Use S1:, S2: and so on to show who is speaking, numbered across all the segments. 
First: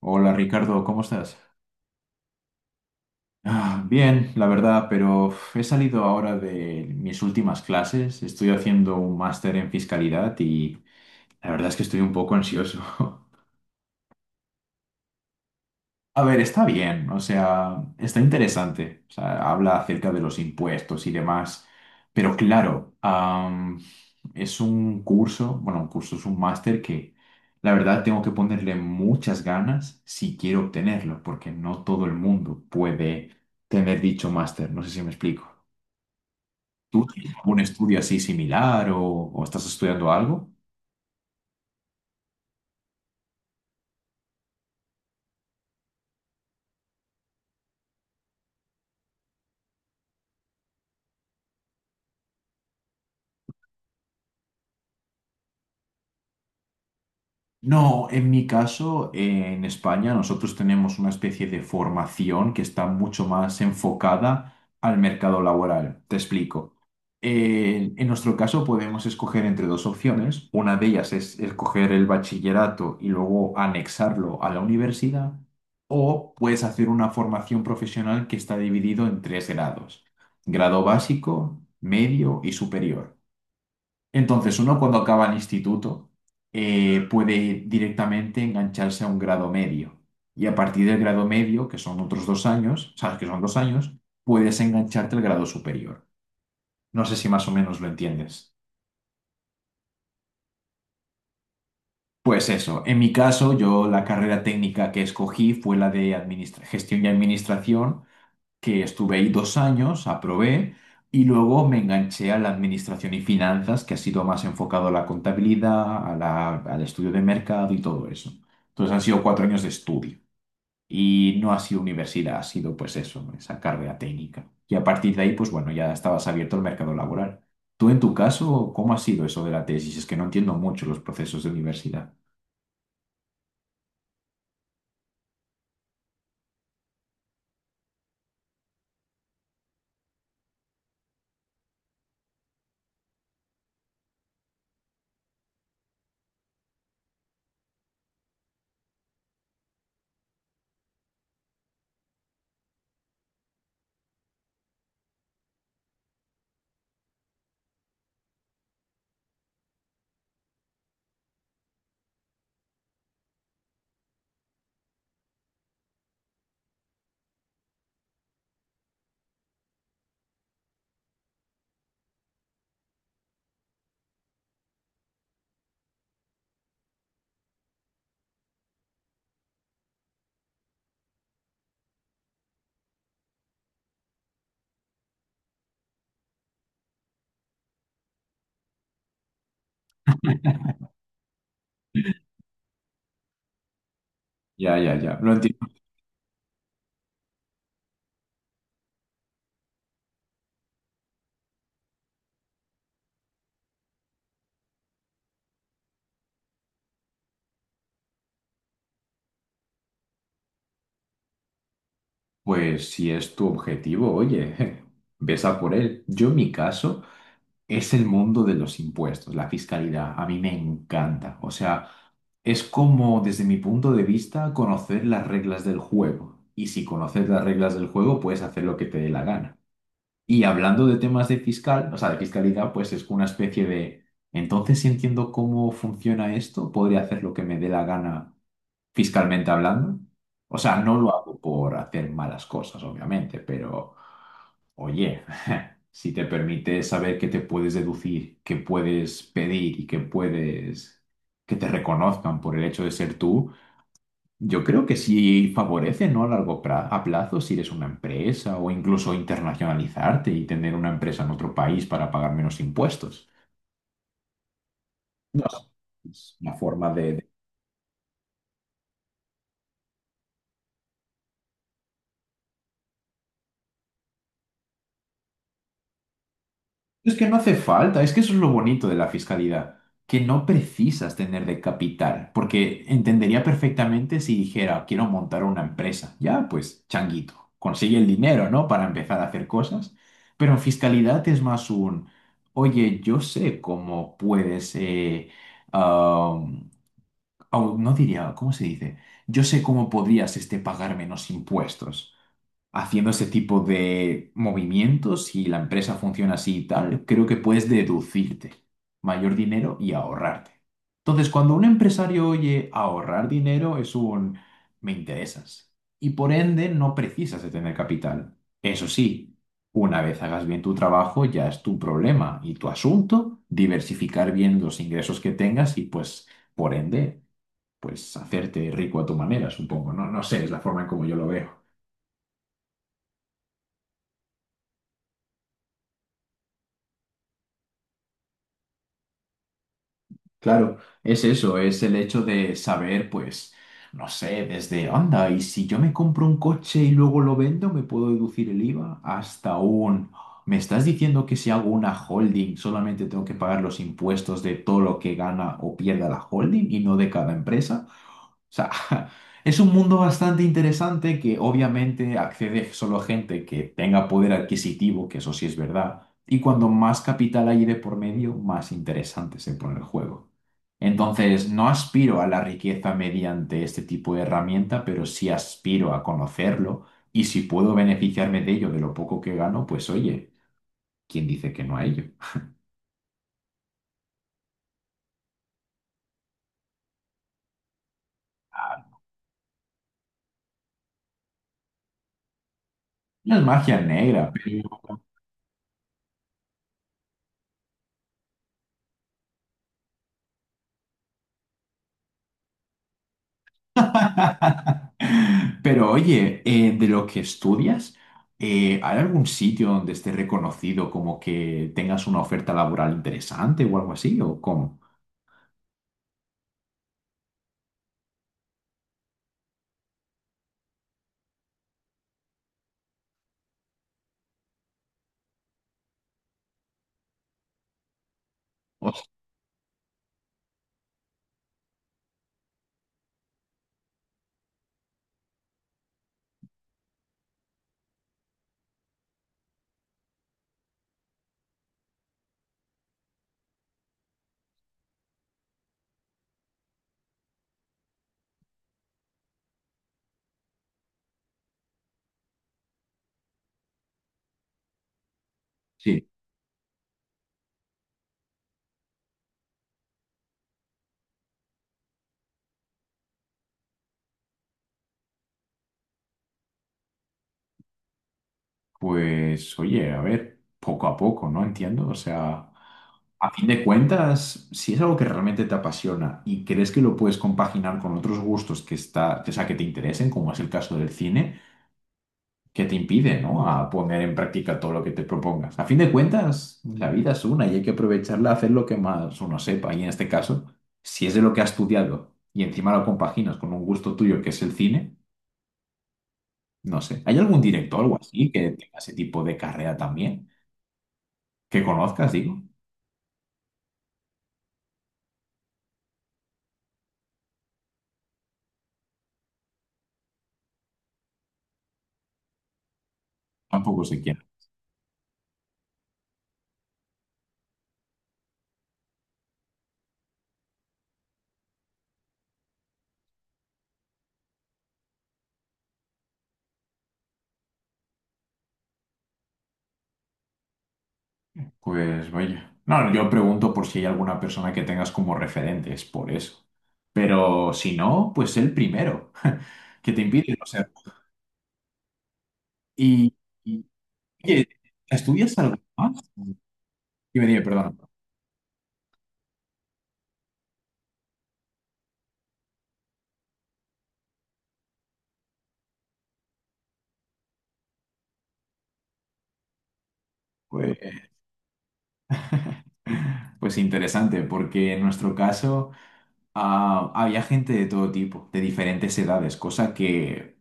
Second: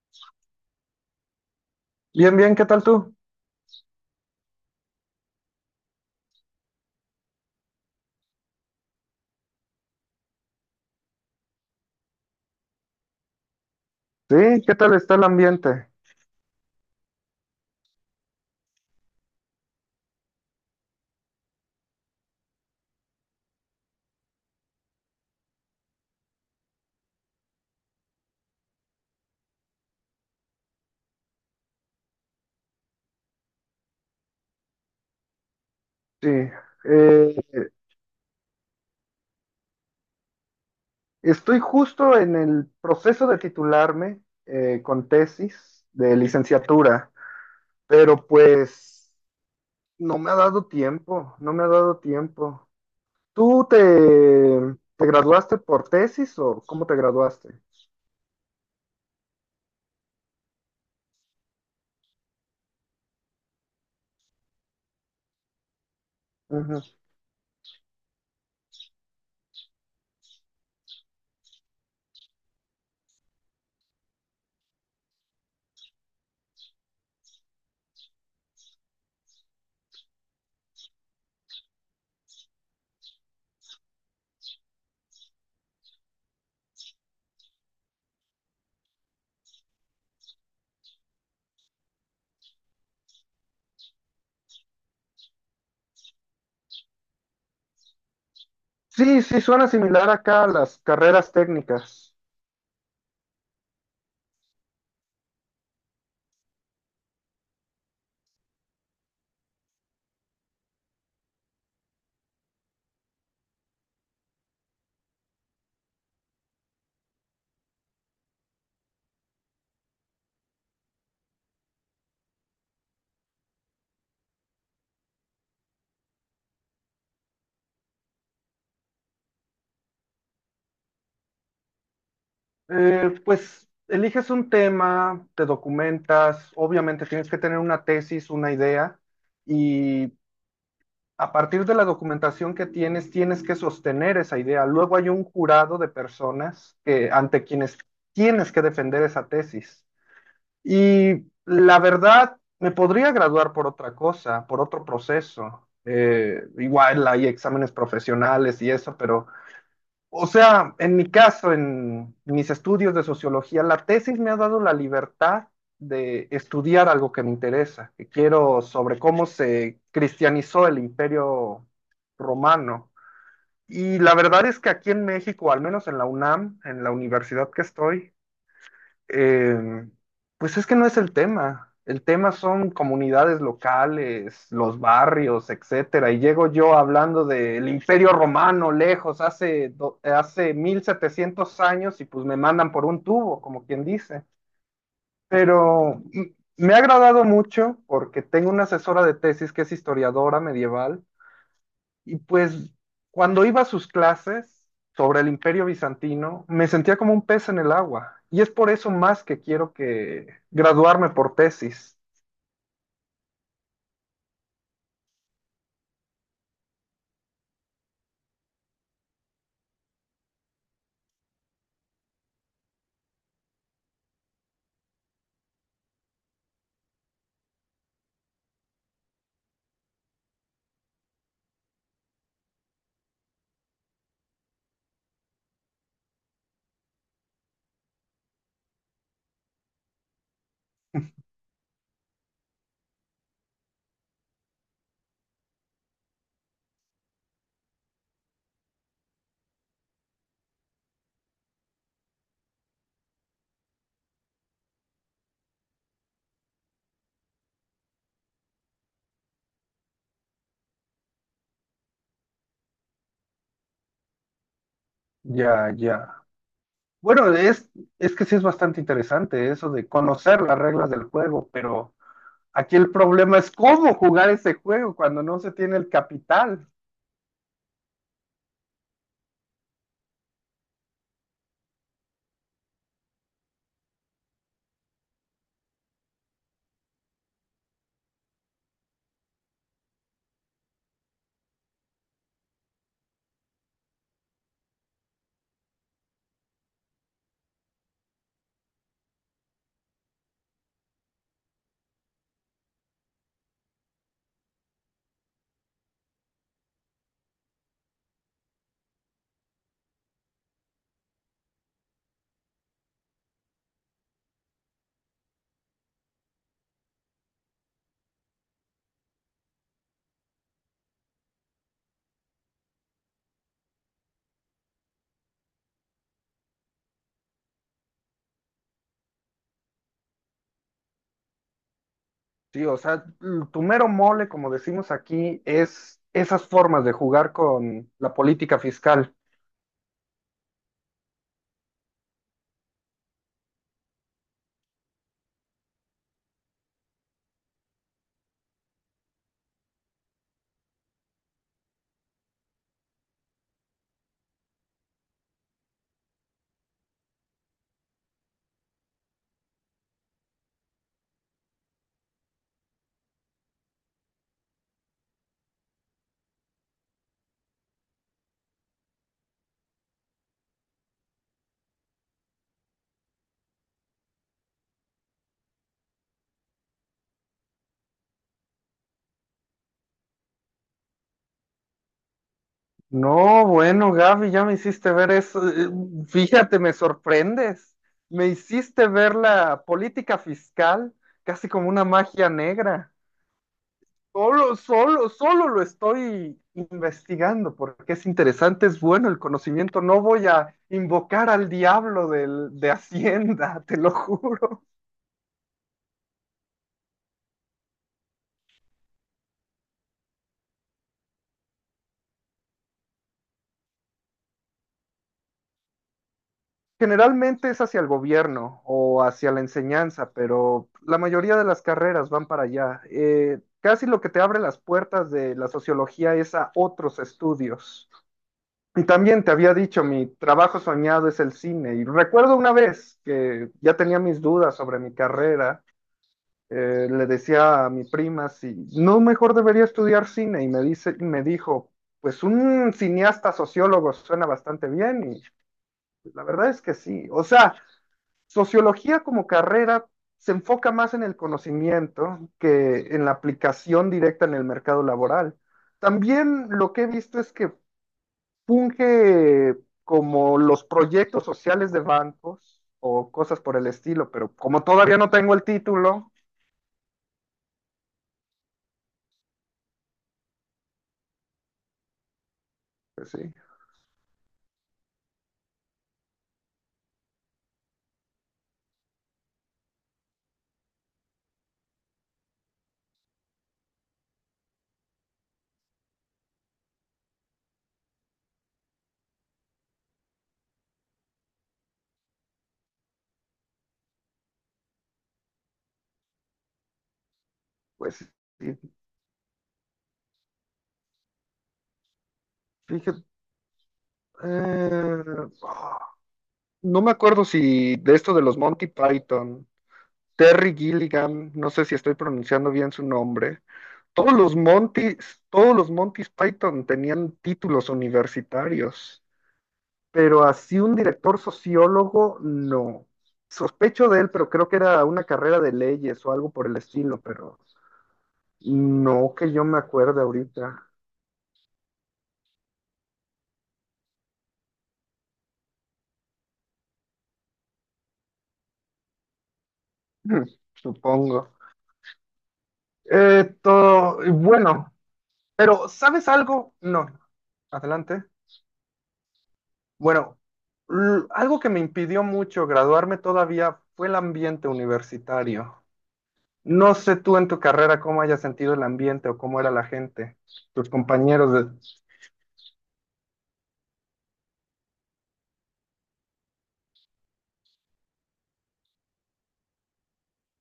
S1: Hola Ricardo, ¿cómo estás?
S2: Bien, bien, ¿qué tal tú?
S1: Ah, bien, la verdad, pero uf, he salido ahora de mis últimas clases, estoy haciendo un máster en fiscalidad y la verdad es que estoy un poco ansioso.
S2: Sí, ¿qué tal está el ambiente?
S1: A ver, está bien, o sea, está interesante. O sea, habla acerca de los impuestos y demás. Pero claro, es un curso, bueno, un curso es un máster que la verdad tengo que ponerle muchas ganas si quiero obtenerlo, porque no todo el mundo puede tener dicho máster. No sé si me explico.
S2: Sí,
S1: ¿Tú tienes
S2: eh,
S1: algún estudio así similar o estás estudiando algo?
S2: estoy justo en el proceso de titularme con tesis de licenciatura, pero pues no me ha dado tiempo, no me ha dado tiempo. ¿Tú te graduaste por tesis o cómo te graduaste?
S1: No, en mi caso, en España nosotros tenemos una especie de formación que está mucho más enfocada al mercado laboral. Te explico.
S2: Ujú.
S1: En nuestro caso podemos escoger entre dos opciones. Una de ellas es escoger el bachillerato y luego anexarlo a la universidad, o puedes hacer una formación profesional que está dividido en tres grados: grado básico, medio y superior. Entonces, uno cuando acaba el instituto puede directamente engancharse a un grado medio. Y a partir del grado medio, que son otros dos años, sabes que son dos años, puedes engancharte al grado superior. No sé si más o menos lo entiendes.
S2: Sí, sí, suena similar acá a las carreras técnicas.
S1: Pues eso, en mi caso, yo la carrera técnica que escogí fue la de gestión y administración, que estuve ahí dos años, aprobé y luego me enganché a la administración y finanzas, que ha sido más enfocado a la contabilidad, a al estudio de mercado y todo eso. Entonces han sido cuatro años de estudio y no ha sido universidad, ha sido pues eso, esa carrera técnica. Y a partir de ahí, pues bueno, ya estabas abierto al mercado laboral. Tú en tu caso, ¿cómo ha sido eso de la tesis? Es que no entiendo mucho los procesos de universidad.
S2: Pues eliges un tema, te documentas, obviamente tienes que tener una tesis, una idea, y a partir de la documentación que tienes, tienes que sostener esa idea. Luego hay un jurado de personas que, ante quienes tienes que defender esa tesis. Y la verdad, me podría graduar por otra cosa, por otro proceso. Igual hay exámenes profesionales y eso, pero... O sea, en mi caso, en mis estudios de sociología, la tesis me ha dado la libertad de estudiar algo que me interesa, que quiero sobre cómo se cristianizó el Imperio Romano. Y la verdad es que aquí en México, al menos en la UNAM, en la universidad que estoy, eh, pues es que no es el tema. El tema son comunidades locales, los barrios, etcétera. Y llego yo hablando del Imperio Romano lejos, hace, hace 1700 años, y pues me mandan por un tubo, como quien dice.
S1: Ya, ya, ya. Lo entiendo.
S2: Pero mm, me ha agradado mucho porque tengo una asesora de tesis que es historiadora medieval y pues cuando iba a sus clases sobre el Imperio Bizantino, me sentía como un pez en el agua. Y es por eso más que quiero que graduarme por tesis.
S1: Pues si es tu objetivo, oye, ves a por él. Yo en mi caso... Es el mundo de los impuestos, la fiscalidad. A mí me encanta. O sea, es como, desde mi punto de vista, conocer las reglas del juego. Y si conoces las reglas del juego, puedes hacer lo que te dé la gana. Y hablando de temas de fiscal, o sea, de fiscalidad, pues es una especie de, entonces si entiendo cómo funciona esto, podría hacer lo que me dé la gana fiscalmente hablando. O sea, no lo hago por hacer malas cosas, obviamente, pero... Oye, si te permite saber qué te puedes deducir, qué puedes pedir y qué puedes que te reconozcan por el hecho de ser tú, yo creo que sí favorece, ¿no? A largo a plazo, si eres una empresa o incluso internacionalizarte y tener una empresa en otro país para pagar menos impuestos. No sé,
S2: Ya, ya.
S1: es una forma de.
S2: Bueno, es que sí es bastante interesante eso de conocer las reglas del juego, pero aquí el problema es cómo jugar ese juego cuando no se tiene el capital.
S1: Es que no hace falta, es que eso es lo bonito de la fiscalidad, que no precisas tener de capital, porque entendería perfectamente si dijera, quiero montar una empresa. Ya, pues, changuito, consigue el dinero, ¿no? Para empezar a hacer cosas. Pero en fiscalidad es más un, oye, yo sé cómo puedes, am, no diría, ¿cómo se dice? Yo sé cómo podrías este, pagar menos impuestos haciendo ese tipo de movimientos y la empresa funciona así y tal, creo que puedes deducirte mayor dinero y ahorrarte. Entonces, cuando un empresario oye ahorrar dinero, es un me interesas. Y por ende, no precisas de tener capital. Eso sí, una vez hagas bien tu trabajo, ya es tu problema y tu asunto diversificar bien los ingresos que tengas y pues, por ende, pues hacerte rico a tu manera, supongo. No, no sé, es la forma en como yo lo veo.
S2: Sí, o sea, tu mero mole, como decimos aquí, es esas formas de jugar con la política fiscal.
S1: Claro, es eso, es el hecho de saber, pues, no sé, desde, anda, y si yo me compro un coche y luego lo vendo, ¿me puedo deducir el IVA? Hasta un, ¿me estás diciendo que si hago una holding solamente tengo que pagar los impuestos de todo lo que gana o pierda la holding y no de cada empresa? O sea, es un mundo bastante interesante que obviamente accede solo a gente que tenga poder adquisitivo, que eso sí es verdad, y cuando más capital hay de por medio, más interesante se pone el juego. Entonces, no aspiro a la riqueza mediante este tipo de herramienta, pero sí aspiro a conocerlo y si puedo beneficiarme de ello, de lo poco que gano, pues oye, ¿quién dice que no a ello?
S2: No, bueno, Gaby, ya me hiciste ver eso. Fíjate, me sorprendes. Me hiciste ver la política fiscal casi como una magia negra.
S1: No es magia negra.
S2: Solo, solo, solo lo estoy investigando porque es interesante, es bueno el conocimiento. No voy a invocar al diablo de Hacienda, te lo juro.
S1: Pero oye, de lo que estudias, ¿hay algún sitio donde esté reconocido como que tengas una oferta laboral interesante o algo así? ¿O cómo?
S2: Generalmente es hacia el gobierno o hacia la enseñanza, pero la mayoría de las carreras van para allá. Casi lo que te abre las puertas de la sociología es a otros estudios. Y
S1: O sea,
S2: también te había dicho, mi trabajo soñado es el cine. Y recuerdo una vez que ya tenía mis dudas sobre mi carrera, le decía a mi prima si no mejor debería estudiar cine y me dijo, pues un cineasta sociólogo suena bastante bien y la verdad es que sí. O sea, sociología como carrera se enfoca más en el conocimiento que en la aplicación directa en el mercado laboral.
S1: sí,
S2: También lo que he visto es que funge como los proyectos sociales de bancos o cosas por el estilo, pero como todavía no tengo el título,
S1: pues oye, a ver, poco a poco, ¿no? Entiendo. O sea,
S2: pues
S1: a
S2: sí,
S1: fin de cuentas, si es algo que realmente te apasiona y crees que lo puedes compaginar con otros gustos que está, o sea, que te interesen, como es el caso del cine. Que te impide, ¿no? A poner en práctica todo lo que te propongas. A fin de cuentas, la vida es una y hay que aprovecharla a hacer lo que más uno sepa. Y en este caso, si es de lo que has estudiado y encima lo compaginas con un gusto tuyo que es el cine, no sé. ¿Hay algún director o
S2: pues
S1: algo así que
S2: sí,
S1: tenga ese tipo de carrera también? Que conozcas, digo.
S2: fíjate, eh, ah, no me acuerdo si de esto de los Monty Python, Terry Gilligan, no sé si estoy pronunciando bien su nombre.
S1: Tampoco sé
S2: Todos
S1: quién.
S2: los Montis, todos los Montis Python tenían títulos universitarios, pero así un director sociólogo, no. Sospecho de él, pero creo que era una carrera de leyes o algo por el estilo, pero no que yo me acuerde ahorita.
S1: Pues vaya. No, yo pregunto por si hay alguna persona que tengas como referente, es por eso. Pero si no, pues el primero que te
S2: Hmm,
S1: impide, o sea,
S2: supongo.
S1: y, oye,
S2: Bueno,
S1: ¿estudias algo
S2: pero
S1: más?
S2: ¿sabes algo? No.
S1: Dime, dime, perdón.
S2: Adelante. Bueno, algo que me impidió mucho graduarme todavía fue el ambiente universitario. No sé tú en tu carrera cómo hayas sentido el ambiente o cómo era la gente, tus
S1: Pues,
S2: compañeros.
S1: pues interesante, porque en nuestro caso había gente de todo tipo, de diferentes edades, cosa que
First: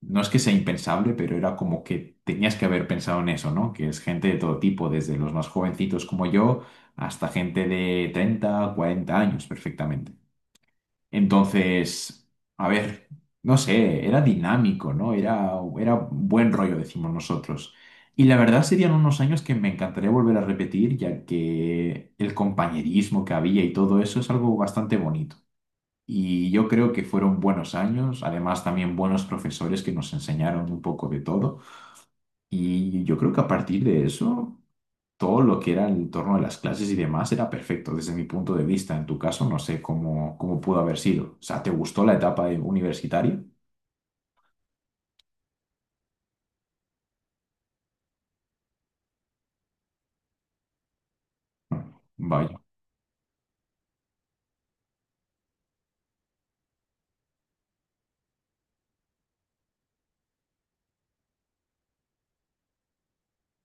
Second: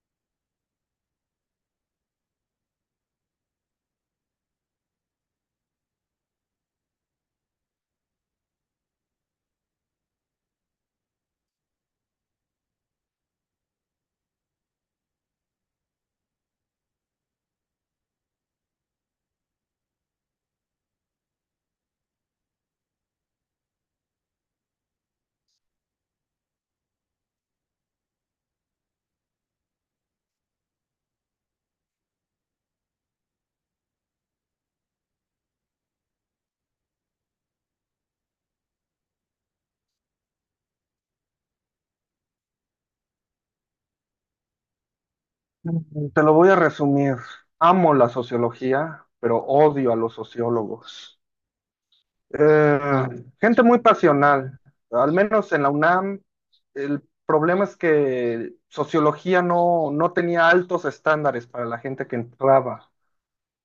S1: no es que sea impensable, pero era como que tenías que haber pensado en eso, ¿no? Que es gente de todo tipo, desde los más jovencitos como yo hasta gente de 30, 40 años, perfectamente. Entonces, a ver, no sé, era dinámico, ¿no? Era buen rollo, decimos nosotros. Y la verdad serían unos años que me encantaría volver a repetir, ya que el compañerismo que había y todo eso es algo bastante bonito. Y yo creo que fueron buenos años, además también buenos profesores que nos enseñaron un poco de todo. Y yo creo que a partir de eso todo lo que era el entorno de las clases y demás era perfecto desde mi punto de vista. En tu caso, no sé cómo pudo haber sido. O sea, ¿te gustó la etapa universitaria?
S2: Te lo voy a resumir. Amo la sociología, pero odio a los sociólogos.
S1: Mm, vaya,
S2: Eh, gente muy pasional. Al menos en la UNAM, el problema es que sociología no tenía altos estándares para la gente que entraba.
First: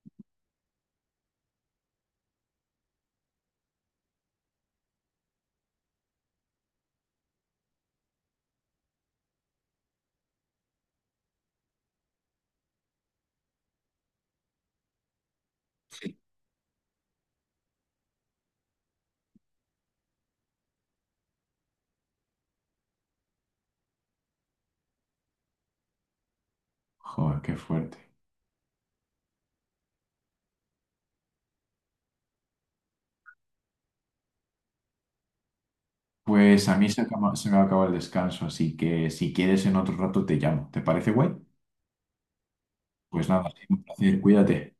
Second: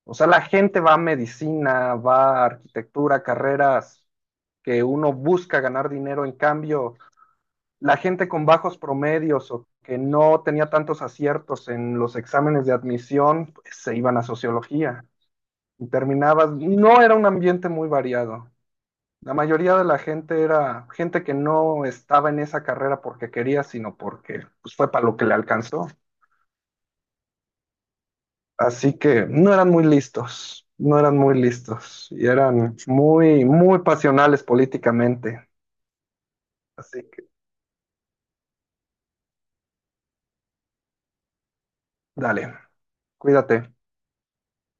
S2: O sea, la gente va a medicina, va a arquitectura, carreras que uno busca ganar dinero en cambio. La gente con bajos promedios o que no tenía tantos aciertos en los exámenes de admisión, pues, se iban a sociología y
S1: sí,
S2: terminabas, no era un ambiente muy variado. La mayoría de la gente era gente que no estaba en esa carrera porque quería, sino porque pues, fue para lo que le alcanzó.
S1: joder, qué fuerte.
S2: Así que no eran muy listos, no eran muy listos y eran muy, muy pasionales políticamente.
S1: Pues a mí se, sí,
S2: Así que
S1: se me acaba el descanso, así que si quieres en otro rato te llamo. ¿Te parece guay?
S2: dale,
S1: Pues nada, ha
S2: cuídate.
S1: sido un placer, cuídate.